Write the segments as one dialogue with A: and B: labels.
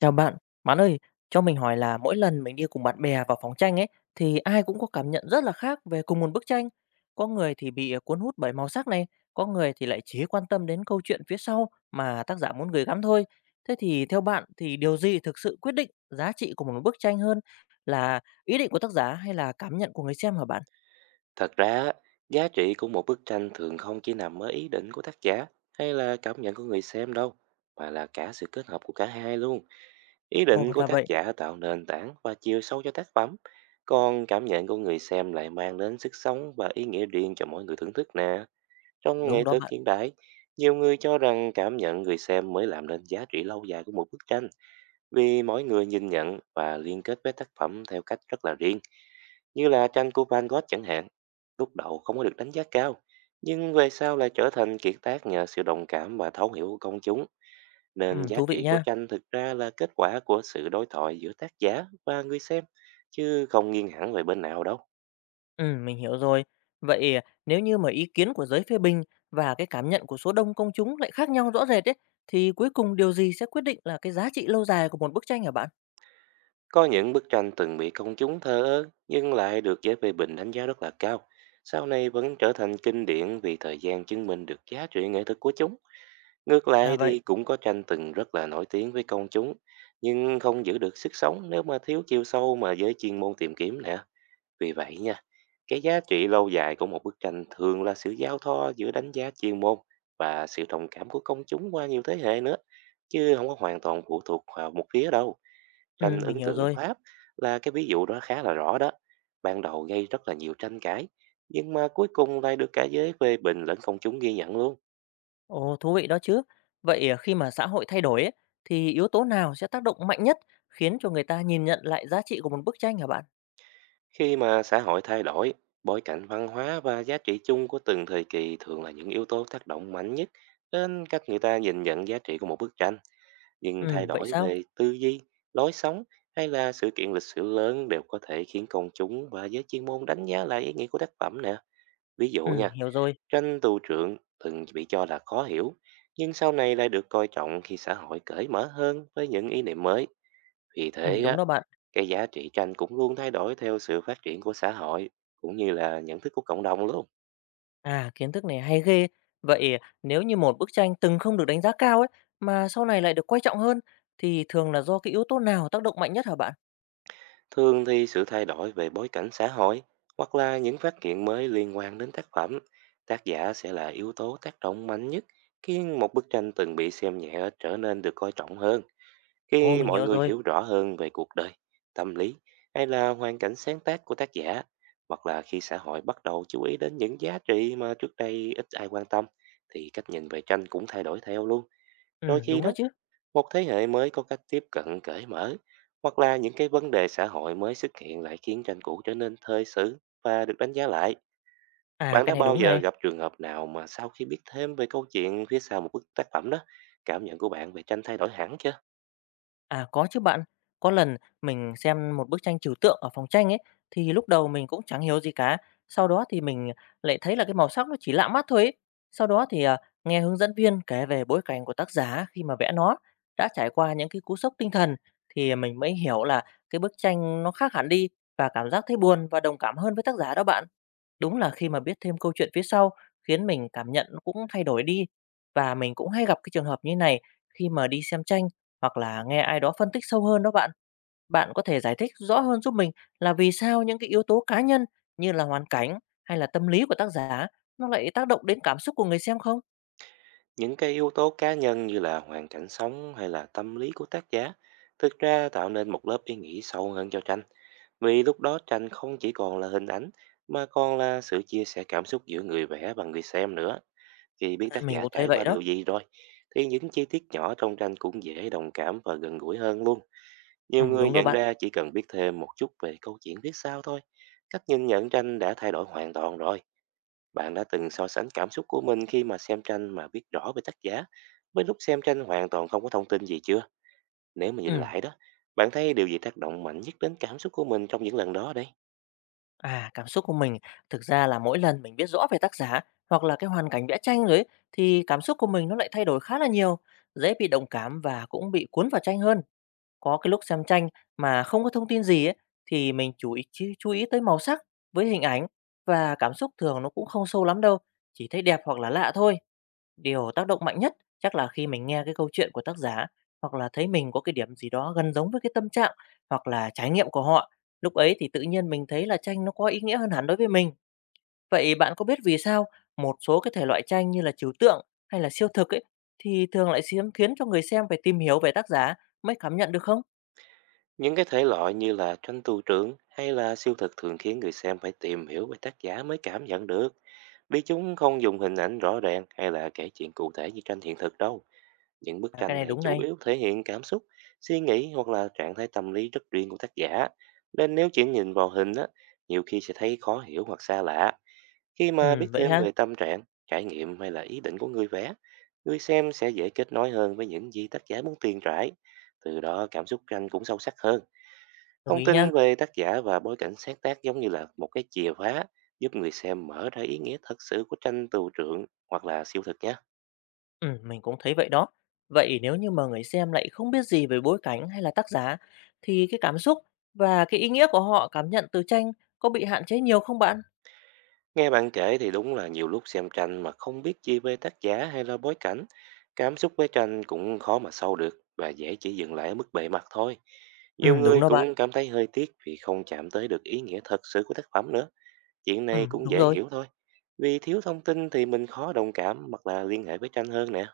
A: Chào bạn, bạn ơi, cho mình hỏi là mỗi lần mình đi cùng bạn bè vào phòng tranh ấy thì ai cũng có cảm nhận rất là khác về cùng một bức tranh. Có người thì bị cuốn hút bởi màu sắc này, có người thì lại chỉ quan tâm đến câu chuyện phía sau mà tác giả muốn gửi gắm thôi. Thế thì theo bạn thì điều gì thực sự quyết định giá trị của một bức tranh hơn là ý định của tác giả hay là cảm nhận của người xem hả bạn?
B: Thật ra, á, giá trị của một bức tranh thường không chỉ nằm ở ý định của tác giả hay là cảm nhận của người xem đâu, mà là cả sự kết hợp của cả hai luôn. Ý định
A: Ồ,
B: của
A: là
B: tác
A: vậy.
B: giả tạo nền tảng và chiều sâu cho tác phẩm, còn cảm nhận của người xem lại mang đến sức sống và ý nghĩa riêng cho mỗi người thưởng thức nè. Trong nghệ
A: Đúng đó
B: thuật
A: bạn.
B: hiện đại, nhiều người cho rằng cảm nhận người xem mới làm nên giá trị lâu dài của một bức tranh, vì mỗi người nhìn nhận và liên kết với tác phẩm theo cách rất là riêng, như là tranh của Van Gogh chẳng hạn. Lúc đầu không có được đánh giá cao, nhưng về sau lại trở thành kiệt tác nhờ sự đồng cảm và thấu hiểu của công chúng, nên
A: Ừ,
B: giá
A: thú vị
B: trị của
A: nha.
B: tranh thực ra là kết quả của sự đối thoại giữa tác giả và người xem, chứ không nghiêng hẳn về bên nào đâu.
A: Mình hiểu rồi. Vậy nếu như mà ý kiến của giới phê bình và cái cảm nhận của số đông công chúng lại khác nhau rõ rệt ấy, thì cuối cùng điều gì sẽ quyết định là cái giá trị lâu dài của một bức tranh hả bạn?
B: Có những bức tranh từng bị công chúng thờ ơ, nhưng lại được giới phê bình đánh giá rất là cao. Sau này vẫn trở thành kinh điển vì thời gian chứng minh được giá trị nghệ thuật của chúng. Ngược
A: Ra
B: lại
A: vậy.
B: thì cũng có tranh từng rất là nổi tiếng với công chúng, nhưng không giữ được sức sống nếu mà thiếu chiều sâu mà giới chuyên môn tìm kiếm nè. Vì vậy nha, cái giá trị lâu dài của một bức tranh thường là sự giao thoa giữa đánh giá chuyên môn và sự đồng cảm của công chúng qua nhiều thế hệ nữa, chứ không có hoàn toàn phụ thuộc vào một phía đâu. Tranh
A: Mình
B: ấn
A: hiểu
B: tượng
A: rồi.
B: Pháp là cái ví dụ đó khá là rõ đó. Ban đầu gây rất là nhiều tranh cãi, nhưng mà cuối cùng lại được cả giới phê bình lẫn công chúng ghi nhận luôn.
A: Ồ, thú vị đó chứ. Vậy à, khi mà xã hội thay đổi ấy, thì yếu tố nào sẽ tác động mạnh nhất khiến cho người ta nhìn nhận lại giá trị của một bức tranh hả bạn?
B: Khi mà xã hội thay đổi, bối cảnh văn hóa và giá trị chung của từng thời kỳ thường là những yếu tố tác động mạnh nhất đến cách người ta nhìn nhận giá trị của một bức tranh. Nhưng thay
A: Vậy
B: đổi
A: sao?
B: về tư duy, lối sống hay là sự kiện lịch sử lớn đều có thể khiến công chúng và giới chuyên môn đánh giá lại ý nghĩa của tác phẩm nè. Ví dụ nha,
A: Hiểu rồi.
B: tranh tù trượng từng bị cho là khó hiểu, nhưng sau này lại được coi trọng khi xã hội cởi mở hơn với những ý niệm mới. Vì thế,
A: Đúng
B: á,
A: đó bạn.
B: cái giá trị tranh cũng luôn thay đổi theo sự phát triển của xã hội cũng như là nhận thức của cộng đồng luôn.
A: À, kiến thức này hay ghê. Vậy nếu như một bức tranh từng không được đánh giá cao ấy, mà sau này lại được coi trọng hơn, thì thường là do cái yếu tố nào tác động mạnh nhất hả bạn?
B: Thường thì sự thay đổi về bối cảnh xã hội hoặc là những phát hiện mới liên quan đến tác phẩm, tác giả sẽ là yếu tố tác động mạnh nhất khiến một bức tranh từng bị xem nhẹ trở nên được coi trọng hơn.
A: Ồ,
B: Khi
A: mình
B: mọi
A: hiểu
B: người
A: rồi.
B: hiểu rõ hơn về cuộc đời, tâm lý hay là hoàn cảnh sáng tác của tác giả hoặc là khi xã hội bắt đầu chú ý đến những giá trị mà trước đây ít ai quan tâm thì cách nhìn về tranh cũng thay đổi theo luôn.
A: Ừ,
B: Đôi khi
A: đúng đó
B: đó
A: chứ.
B: một thế hệ mới có cách tiếp cận cởi mở hoặc là những cái vấn đề xã hội mới xuất hiện lại khiến tranh cũ trở nên thời sự và được đánh giá lại.
A: À,
B: Bạn
A: cái
B: đã
A: này
B: bao
A: đúng
B: giờ
A: này.
B: gặp trường hợp nào mà sau khi biết thêm về câu chuyện phía sau một bức tác phẩm đó, cảm nhận của bạn về tranh thay đổi hẳn chưa?
A: À, có chứ bạn. Có lần mình xem một bức tranh trừu tượng ở phòng tranh ấy, thì lúc đầu mình cũng chẳng hiểu gì cả. Sau đó thì mình lại thấy là cái màu sắc nó chỉ lạ mắt thôi ấy. Sau đó thì nghe hướng dẫn viên kể về bối cảnh của tác giả khi mà vẽ nó, đã trải qua những cái cú sốc tinh thần thì mình mới hiểu là cái bức tranh nó khác hẳn đi và cảm giác thấy buồn và đồng cảm hơn với tác giả đó bạn. Đúng là khi mà biết thêm câu chuyện phía sau khiến mình cảm nhận nó cũng thay đổi đi. Và mình cũng hay gặp cái trường hợp như này khi mà đi xem tranh hoặc là nghe ai đó phân tích sâu hơn đó bạn. Bạn có thể giải thích rõ hơn giúp mình là vì sao những cái yếu tố cá nhân như là hoàn cảnh hay là tâm lý của tác giả nó lại tác động đến cảm xúc của người xem không?
B: Những cái yếu tố cá nhân như là hoàn cảnh sống hay là tâm lý của tác giả thực ra tạo nên một lớp ý nghĩa sâu hơn cho tranh, vì lúc đó tranh không chỉ còn là hình ảnh mà còn là sự chia sẻ cảm xúc giữa người vẽ và người xem nữa. Khi biết
A: À,
B: tác
A: mình
B: giả
A: cũng thấy
B: trải
A: vậy
B: qua
A: đó.
B: điều gì rồi, thì những chi tiết nhỏ trong tranh cũng dễ đồng cảm và gần gũi hơn luôn.
A: Ừ,
B: Nhiều người
A: đúng đó
B: nhận
A: bạn.
B: ra chỉ cần biết thêm một chút về câu chuyện viết sao thôi. Cách nhìn nhận tranh đã thay đổi hoàn toàn rồi. Bạn đã từng so sánh cảm xúc của mình khi mà xem tranh mà biết rõ về tác giả với lúc xem tranh hoàn toàn không có thông tin gì chưa? Nếu mà nhìn
A: Ừ.
B: lại đó, bạn thấy điều gì tác động mạnh nhất đến cảm xúc của mình trong những lần đó đấy?
A: À, cảm xúc của mình thực ra là mỗi lần mình biết rõ về tác giả hoặc là cái hoàn cảnh vẽ tranh rồi ấy, thì cảm xúc của mình nó lại thay đổi khá là nhiều, dễ bị đồng cảm và cũng bị cuốn vào tranh hơn. Có cái lúc xem tranh mà không có thông tin gì ấy, thì mình chú ý tới màu sắc với hình ảnh và cảm xúc thường nó cũng không sâu lắm đâu, chỉ thấy đẹp hoặc là lạ thôi. Điều tác động mạnh nhất chắc là khi mình nghe cái câu chuyện của tác giả hoặc là thấy mình có cái điểm gì đó gần giống với cái tâm trạng hoặc là trải nghiệm của họ. Lúc ấy thì tự nhiên mình thấy là tranh nó có ý nghĩa hơn hẳn đối với mình. Vậy bạn có biết vì sao một số cái thể loại tranh như là trừu tượng hay là siêu thực ấy thì thường lại khiến khiến cho người xem phải tìm hiểu về tác giả mới cảm nhận được không?
B: Những cái thể loại như là tranh tù trưởng hay là siêu thực thường khiến người xem phải tìm hiểu về tác giả mới cảm nhận được. Vì chúng không dùng hình ảnh rõ ràng hay là kể chuyện cụ thể như tranh hiện thực đâu. Những bức
A: À, cái
B: tranh
A: này
B: này
A: đúng
B: chủ
A: này.
B: yếu thể hiện cảm xúc, suy nghĩ hoặc là trạng thái tâm lý rất riêng của tác giả. Nên nếu chỉ nhìn vào hình á, nhiều khi sẽ thấy khó hiểu hoặc xa lạ. Khi
A: Ừ,
B: mà biết
A: vậy
B: thêm
A: ha,
B: về tâm trạng, trải nghiệm hay là ý định của người vẽ, người xem sẽ dễ kết nối hơn với những gì tác giả muốn truyền trải. Từ đó cảm xúc tranh cũng sâu sắc hơn.
A: đồng
B: Thông
A: ý nha.
B: tin về tác giả và bối cảnh sáng tác giống như là một cái chìa khóa giúp người xem mở ra ý nghĩa thật sự của tranh tường trượng hoặc là siêu thực nhé.
A: Mình cũng thấy vậy đó. Vậy nếu như mà người xem lại không biết gì về bối cảnh hay là tác giả thì cái cảm xúc và cái ý nghĩa của họ cảm nhận từ tranh có bị hạn chế nhiều không bạn?
B: Nghe bạn kể thì đúng là nhiều lúc xem tranh mà không biết chi về tác giả hay là bối cảnh. Cảm xúc với tranh cũng khó mà sâu được và dễ chỉ dừng lại ở mức bề mặt thôi.
A: Ừ,
B: Nhiều
A: đúng
B: người
A: đó bạn.
B: cũng cảm thấy hơi tiếc vì không chạm tới được ý nghĩa thật sự của tác phẩm nữa. Chuyện này
A: Ừ,
B: cũng
A: đúng
B: dễ
A: rồi.
B: hiểu thôi. Vì thiếu thông tin thì mình khó đồng cảm hoặc là liên hệ với tranh hơn nè.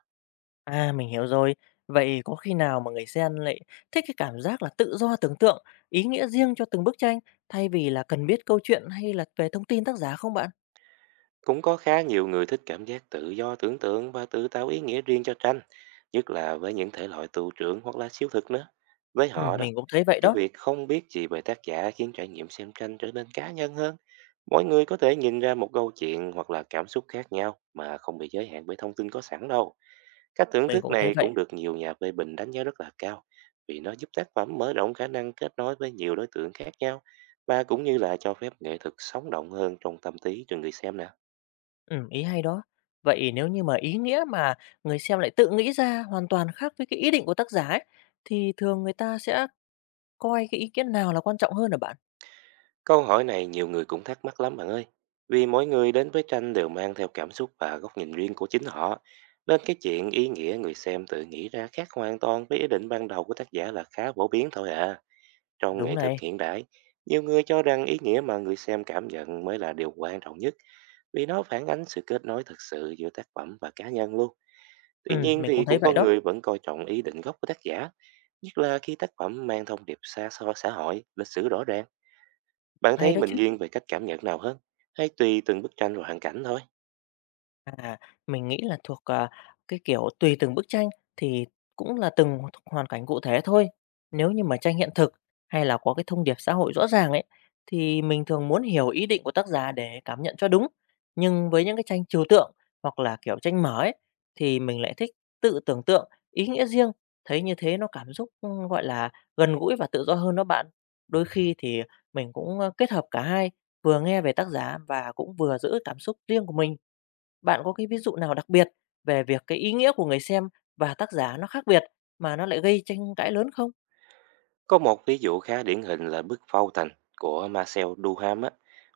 A: À, mình hiểu rồi. Vậy có khi nào mà người xem lại thích cái cảm giác là tự do tưởng tượng, ý nghĩa riêng cho từng bức tranh thay vì là cần biết câu chuyện hay là về thông tin tác giả không bạn?
B: Cũng có khá nhiều người thích cảm giác tự do tưởng tượng và tự tạo ý nghĩa riêng cho tranh, nhất là với những thể loại tù trưởng hoặc là siêu thực nữa. Với
A: Ừ,
B: họ đó,
A: mình cũng thấy vậy
B: cái
A: đó.
B: việc không biết gì về tác giả khiến trải nghiệm xem tranh trở nên cá nhân hơn. Mỗi người có thể nhìn ra một câu chuyện hoặc là cảm xúc khác nhau mà không bị giới hạn bởi thông tin có sẵn đâu. Cách thưởng
A: Mình
B: thức
A: cũng thấy
B: này
A: vậy.
B: cũng được nhiều nhà phê bình đánh giá rất là cao, vì nó giúp tác phẩm mở rộng khả năng kết nối với nhiều đối tượng khác nhau và cũng như là cho phép nghệ thuật sống động hơn trong tâm trí cho người xem nè.
A: Ý hay đó. Vậy nếu như mà ý nghĩa mà người xem lại tự nghĩ ra hoàn toàn khác với cái ý định của tác giả ấy, thì thường người ta sẽ coi cái ý kiến nào là quan trọng hơn hả bạn?
B: Câu hỏi này nhiều người cũng thắc mắc lắm bạn ơi. Vì mỗi người đến với tranh đều mang theo cảm xúc và góc nhìn riêng của chính họ. Nên cái chuyện ý nghĩa người xem tự nghĩ ra khác hoàn toàn với ý định ban đầu của tác giả là khá phổ biến thôi à. Trong
A: Đúng
B: nghệ thuật
A: này,
B: hiện đại, nhiều người cho rằng ý nghĩa mà người xem cảm nhận mới là điều quan trọng nhất. Vì nó phản ánh sự kết nối thực sự giữa tác phẩm và cá nhân luôn.
A: ừ
B: Tuy nhiên
A: mình cũng
B: thì
A: thấy
B: cũng
A: vậy
B: có
A: đó,
B: người vẫn coi trọng ý định gốc của tác giả. Nhất là khi tác phẩm mang thông điệp xa xôi xã hội, lịch sử rõ ràng. Bạn
A: hay
B: thấy
A: đó
B: mình
A: chứ.
B: nghiêng về cách cảm nhận nào hơn? Hay tùy từng bức tranh và hoàn cảnh thôi?
A: À, mình nghĩ là cái kiểu, tùy từng bức tranh thì cũng là từng hoàn cảnh cụ thể thôi. Nếu như mà tranh hiện thực hay là có cái thông điệp xã hội rõ ràng ấy, thì mình thường muốn hiểu ý định của tác giả để cảm nhận cho đúng. Nhưng với những cái tranh trừu tượng hoặc là, kiểu, tranh mở ấy, thì mình lại thích tự tưởng tượng ý nghĩa riêng, thấy như thế nó cảm xúc, gọi là, gần gũi và tự do hơn đó bạn. Đôi khi thì mình cũng, kết hợp cả hai, vừa nghe về tác giả và cũng vừa giữ cảm xúc riêng của mình. Bạn có cái ví dụ nào đặc biệt về việc cái ý nghĩa của người xem và tác giả nó khác biệt mà nó lại gây tranh cãi lớn không?
B: Có một ví dụ khá điển hình là bức Phâu Thành của Marcel Duham á.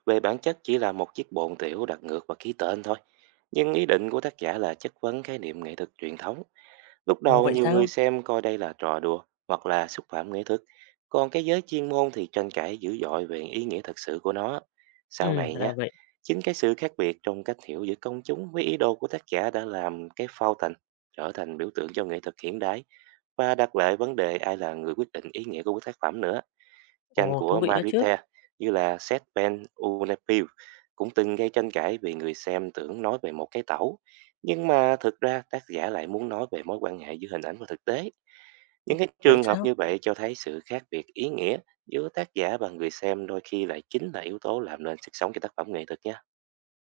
B: Về bản chất chỉ là một chiếc bồn tiểu đặt ngược và ký tên thôi. Nhưng ý định của tác giả là chất vấn khái niệm nghệ thuật truyền thống. Lúc
A: Ồ,
B: đầu
A: vậy
B: nhiều người
A: sao?
B: xem coi đây là trò đùa hoặc là xúc phạm nghệ thuật, còn cái giới chuyên môn thì tranh cãi dữ dội về ý nghĩa thật sự của nó. Sau này nhé,
A: Là vậy.
B: chính cái sự khác biệt trong cách hiểu giữa công chúng với ý đồ của tác giả đã làm cái phao thành trở thành biểu tượng cho nghệ thuật hiện đại và đặt lại vấn đề ai là người quyết định ý nghĩa của bức tác phẩm nữa. Tranh
A: Ồ, thú
B: của
A: vị đó chứ.
B: Mariette như là Set Ben Unapil cũng từng gây tranh cãi vì người xem tưởng nói về một cái tẩu, nhưng mà thực ra tác giả lại muốn nói về mối quan hệ giữa hình ảnh và thực tế. Những cái
A: Vậy
B: trường hợp
A: sao?
B: như vậy cho thấy sự khác biệt ý nghĩa giữa tác giả và người xem đôi khi lại chính là yếu tố làm nên sức sống cho tác phẩm nghệ thuật nha.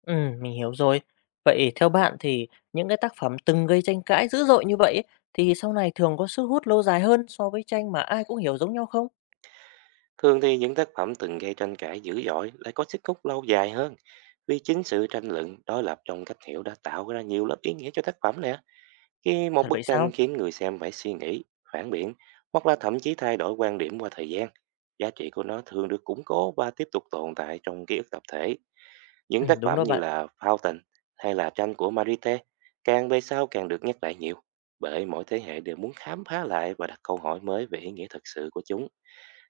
A: Mình hiểu rồi. Vậy theo bạn thì những cái tác phẩm từng gây tranh cãi dữ dội như vậy ấy, thì sau này thường có sức hút lâu dài hơn so với tranh mà ai cũng hiểu giống nhau không?
B: Thường thì những tác phẩm từng gây tranh cãi dữ dội lại có sức hút lâu dài hơn, vì chính sự tranh luận đối lập trong cách hiểu đã tạo ra nhiều lớp ý nghĩa cho tác phẩm nè.
A: Ồ,
B: Khi một
A: thật vậy
B: bức
A: sao?
B: tranh khiến người xem phải suy nghĩ, phản biện hoặc là thậm chí thay đổi quan điểm qua thời gian, giá trị của nó thường được củng cố và tiếp tục tồn tại trong ký ức tập thể. Những tác
A: Đúng
B: phẩm
A: đó
B: như
A: bạn.
B: là Fountain hay là tranh của Marite càng về sau càng được nhắc lại nhiều, bởi mỗi thế hệ đều muốn khám phá lại và đặt câu hỏi mới về ý nghĩa thực sự của chúng.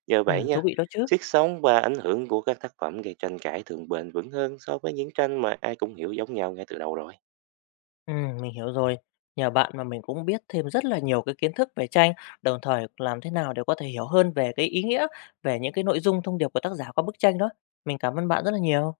B: Nhờ vậy
A: Thú
B: nha,
A: vị đó chứ.
B: sức sống và ảnh hưởng của các tác phẩm gây tranh cãi thường bền vững hơn so với những tranh mà ai cũng hiểu giống nhau ngay từ đầu rồi.
A: Mình hiểu rồi. Nhờ bạn mà mình cũng biết thêm rất là nhiều cái kiến thức về tranh, đồng thời làm thế nào để có thể hiểu hơn về cái ý nghĩa, về những cái nội dung thông điệp của tác giả qua bức tranh đó. Mình cảm ơn bạn rất là nhiều.